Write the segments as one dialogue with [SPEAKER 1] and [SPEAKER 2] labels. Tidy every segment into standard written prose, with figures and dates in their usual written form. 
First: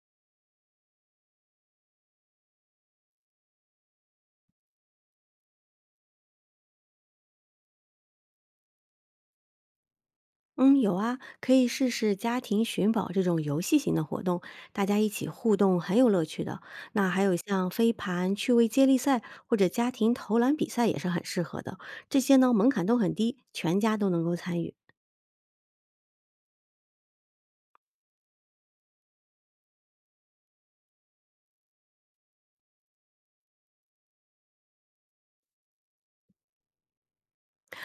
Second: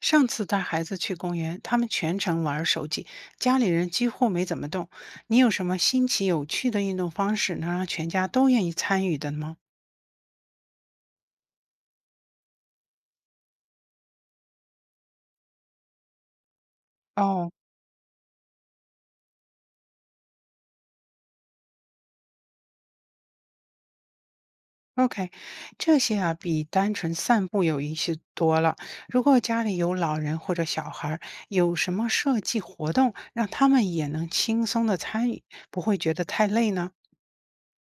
[SPEAKER 1] 上次带孩子去公园，他们全程玩手机，家里人几乎没怎么动。你有什么新奇有趣的运动方式，能让全家都愿意参与的吗？
[SPEAKER 2] 嗯，有啊，可以试试家庭寻宝这种游戏型的活动，大家一起互动很有乐趣的。那还有
[SPEAKER 1] 哦
[SPEAKER 2] 像飞盘、趣味接力赛或者家庭投篮比赛也是很适合的。这些呢门槛都很低，全家都能够参与。
[SPEAKER 1] ，OK，这些啊比单纯散步有意思多了。如果家里有老人或者小孩儿，有什么设计活动让他们也能轻松的参与，不会觉得太累呢？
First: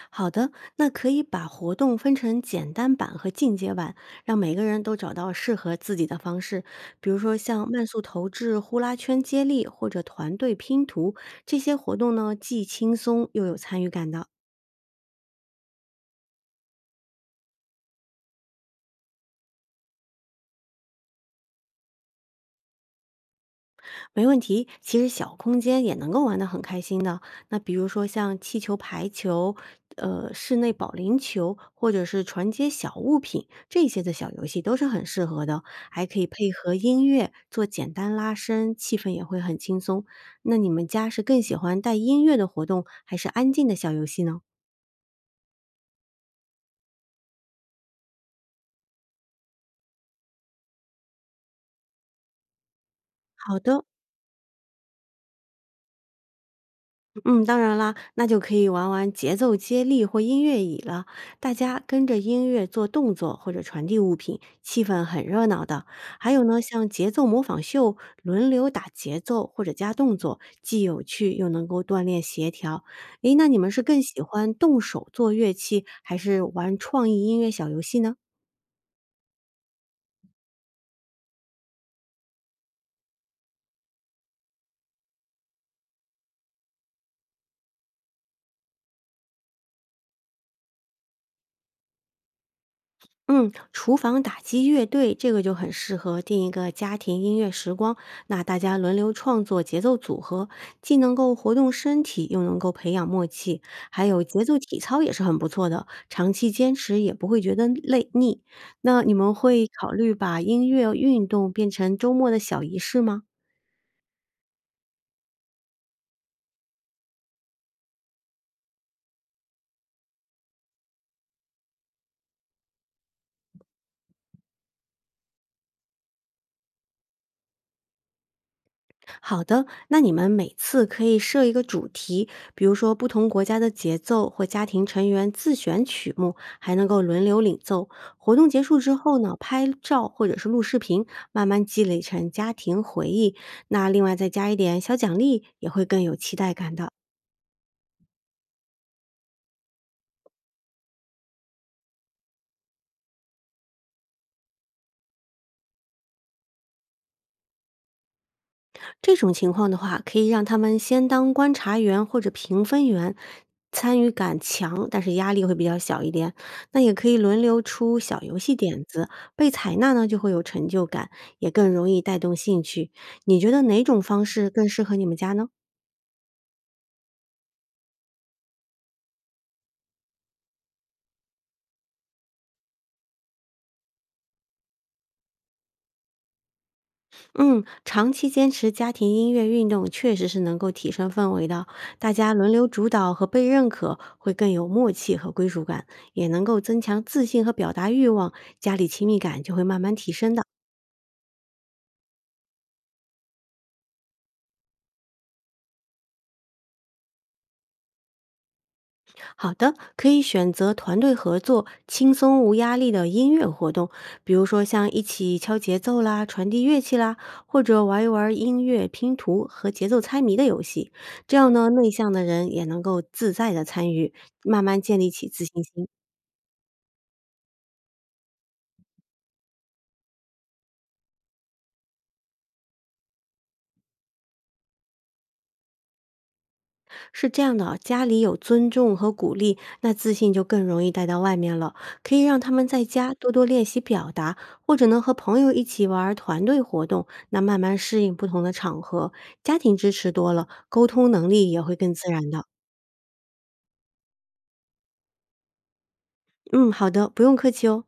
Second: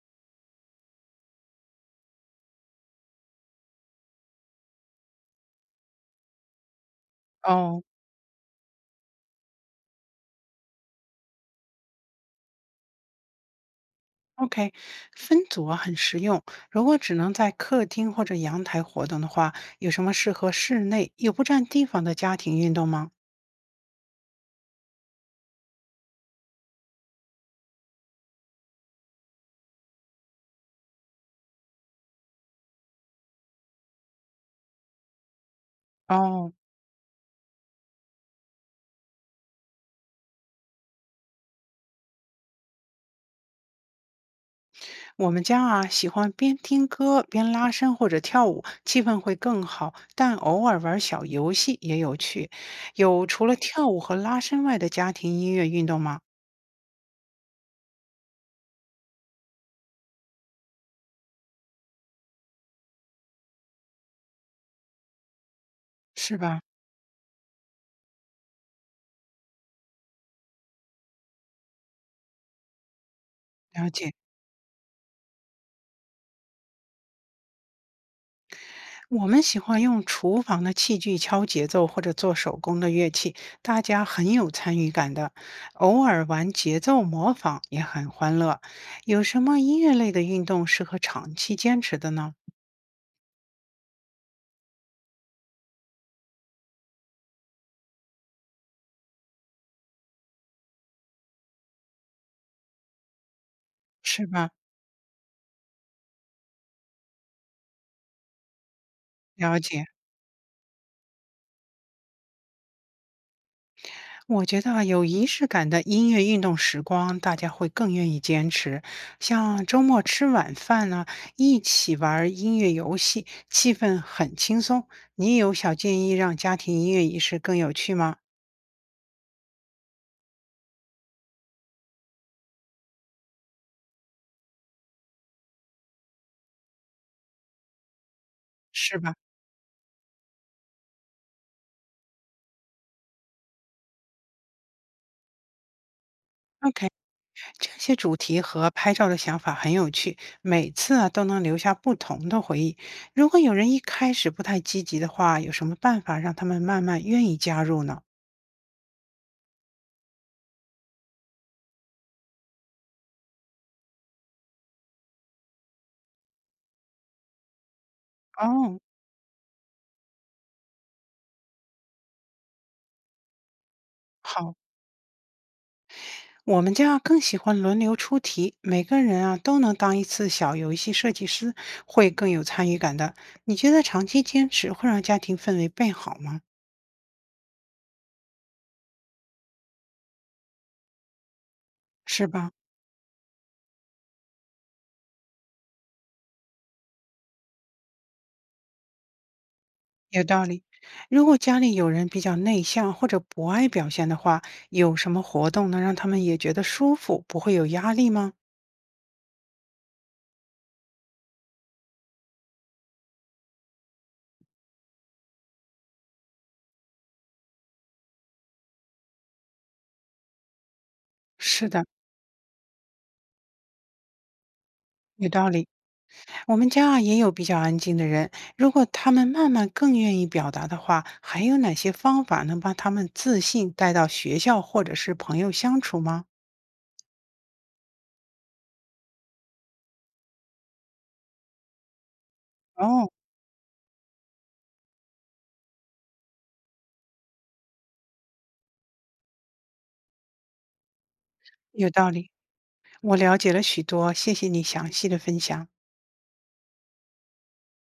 [SPEAKER 2] 好的，那可以把活动分成简单版和进阶版，让每个人都找到适合自己的方式。比如说像
[SPEAKER 1] 哦
[SPEAKER 2] 慢速投掷、呼啦圈接力或者团队拼图这些活动呢，既轻松又有参与感的。
[SPEAKER 1] OK，分组啊很实用。如果只能在客厅或者阳台活动的话，有什么适合室内又不占地方的家庭运动吗？
[SPEAKER 2] 没问题，其实小空间也能够玩得很开心的。那比如说像气球、排球，室内保龄球，或者是传接小物品这些的小游戏都是很适合的，还可以配
[SPEAKER 1] 哦，
[SPEAKER 2] 合音乐做简单拉伸，气氛也会很轻松。那你们家是更喜欢带音乐的活动，还是安静的小游戏呢？
[SPEAKER 1] 我们家啊喜欢边听歌边拉伸或者跳舞，气氛会更好。但偶尔玩小游戏也有趣。有除了
[SPEAKER 2] 好的，
[SPEAKER 1] 跳舞和拉伸外的家庭音乐运动吗？
[SPEAKER 2] 嗯，当然啦，那就可以玩玩节奏接力或音乐椅了。大家跟着音乐做动作或者传递物品，气氛很热闹的。还
[SPEAKER 1] 是
[SPEAKER 2] 有呢，
[SPEAKER 1] 吧？
[SPEAKER 2] 像节奏模仿秀，轮流打节奏或者加动作，既有趣又能够锻炼协调。诶，那你们是
[SPEAKER 1] 了
[SPEAKER 2] 更
[SPEAKER 1] 解。
[SPEAKER 2] 喜欢动手做乐器，还是玩创意音乐小游戏呢？
[SPEAKER 1] 我们喜欢用厨房的器具敲节奏或者做手工的乐器，大家很有参与感的。偶尔玩节奏模仿也很欢乐。有什么音乐类的运动适合长期坚持的呢？
[SPEAKER 2] 嗯，厨房打击乐队这个就很适合定一个家庭音乐时光，那大家轮流创作节奏组合，既能够活动身体，又能够培养默契。还有
[SPEAKER 1] 是
[SPEAKER 2] 节
[SPEAKER 1] 吧？
[SPEAKER 2] 奏体操也是很不错的，长期坚持也不会觉得累腻。那你们
[SPEAKER 1] 了
[SPEAKER 2] 会
[SPEAKER 1] 解。
[SPEAKER 2] 考虑把音乐运动变成周末的小仪式吗？
[SPEAKER 1] 我觉得啊有仪式感的音乐运动时光，大家会更愿意坚持。像周末吃晚饭呢，一起玩儿音乐游戏，气氛很轻松。你有小建议让家庭音乐仪式更有趣吗？
[SPEAKER 2] 好的，那你们每次可以设一个主题，比如说不同国家的节奏或家庭成员自选曲目，还能够轮流领奏。活动结束之
[SPEAKER 1] 是吧？
[SPEAKER 2] 后呢，拍照或者是录视频，慢慢积累成家庭回忆。那另外再加一点小奖励，也会更有期待感的。
[SPEAKER 1] OK，这些主题和拍照的想法很有趣，每次啊都能留下不同的回忆。如果有人一开始不太积极的话，有什么办法让他们慢慢愿意加入呢？
[SPEAKER 2] 这种情况的话，可以让他们先当观察员或者评分员，参与感强，但是压力会比较小一点。那也可以轮流出小游戏
[SPEAKER 1] 哦，
[SPEAKER 2] 点子，被采纳呢就会有成就感，也更容易带动兴趣。你觉得哪种方式
[SPEAKER 1] 好，
[SPEAKER 2] 更适合你们家呢？
[SPEAKER 1] 我们家更喜欢轮流出题，每个人啊都能当一次小游戏设计师，会更有参与感的。你觉得长期坚持会让家庭氛围变好吗？
[SPEAKER 2] 嗯，长期坚持家庭音乐运动确实是能够提升氛围的，大
[SPEAKER 1] 是
[SPEAKER 2] 家轮
[SPEAKER 1] 吧？
[SPEAKER 2] 流主导和被认可，会更有默契和归属感，也能够增强自信和表达欲望，家里亲密感就会慢慢提
[SPEAKER 1] 有
[SPEAKER 2] 升的。
[SPEAKER 1] 道理。如果家里有人比较内向或者不爱表现的话，有什么活动能让他们也觉得舒服，不会有压力吗？
[SPEAKER 2] 好的，可以选择团队合作、轻松无压力的音乐活动，比如说像一起敲节奏啦、传递乐器啦，或者玩一玩音乐拼图和节奏猜谜的游戏。这样
[SPEAKER 1] 是
[SPEAKER 2] 呢，
[SPEAKER 1] 的，
[SPEAKER 2] 内向的人也能够自在的参与，慢慢建立起
[SPEAKER 1] 有
[SPEAKER 2] 自
[SPEAKER 1] 道
[SPEAKER 2] 信
[SPEAKER 1] 理。
[SPEAKER 2] 心。
[SPEAKER 1] 我们家啊也有比较安静的人，如果他们慢慢更愿意表达的话，还有哪些方法能帮他们自信带到学校或者是朋友相处吗？
[SPEAKER 2] 是这样的啊，家里有尊重和鼓励，那自信就更容易带到外面了。可以让他们在
[SPEAKER 1] 哦，
[SPEAKER 2] 家多多练习表达，或者呢和朋友一起玩儿团队活动，那慢慢适应不同的场合。家庭支持多了，沟通能力也会
[SPEAKER 1] 有
[SPEAKER 2] 更
[SPEAKER 1] 道
[SPEAKER 2] 自然
[SPEAKER 1] 理，
[SPEAKER 2] 的。
[SPEAKER 1] 我了解了许多，谢谢你详细的分享。
[SPEAKER 2] 嗯，好的，不用客气哦。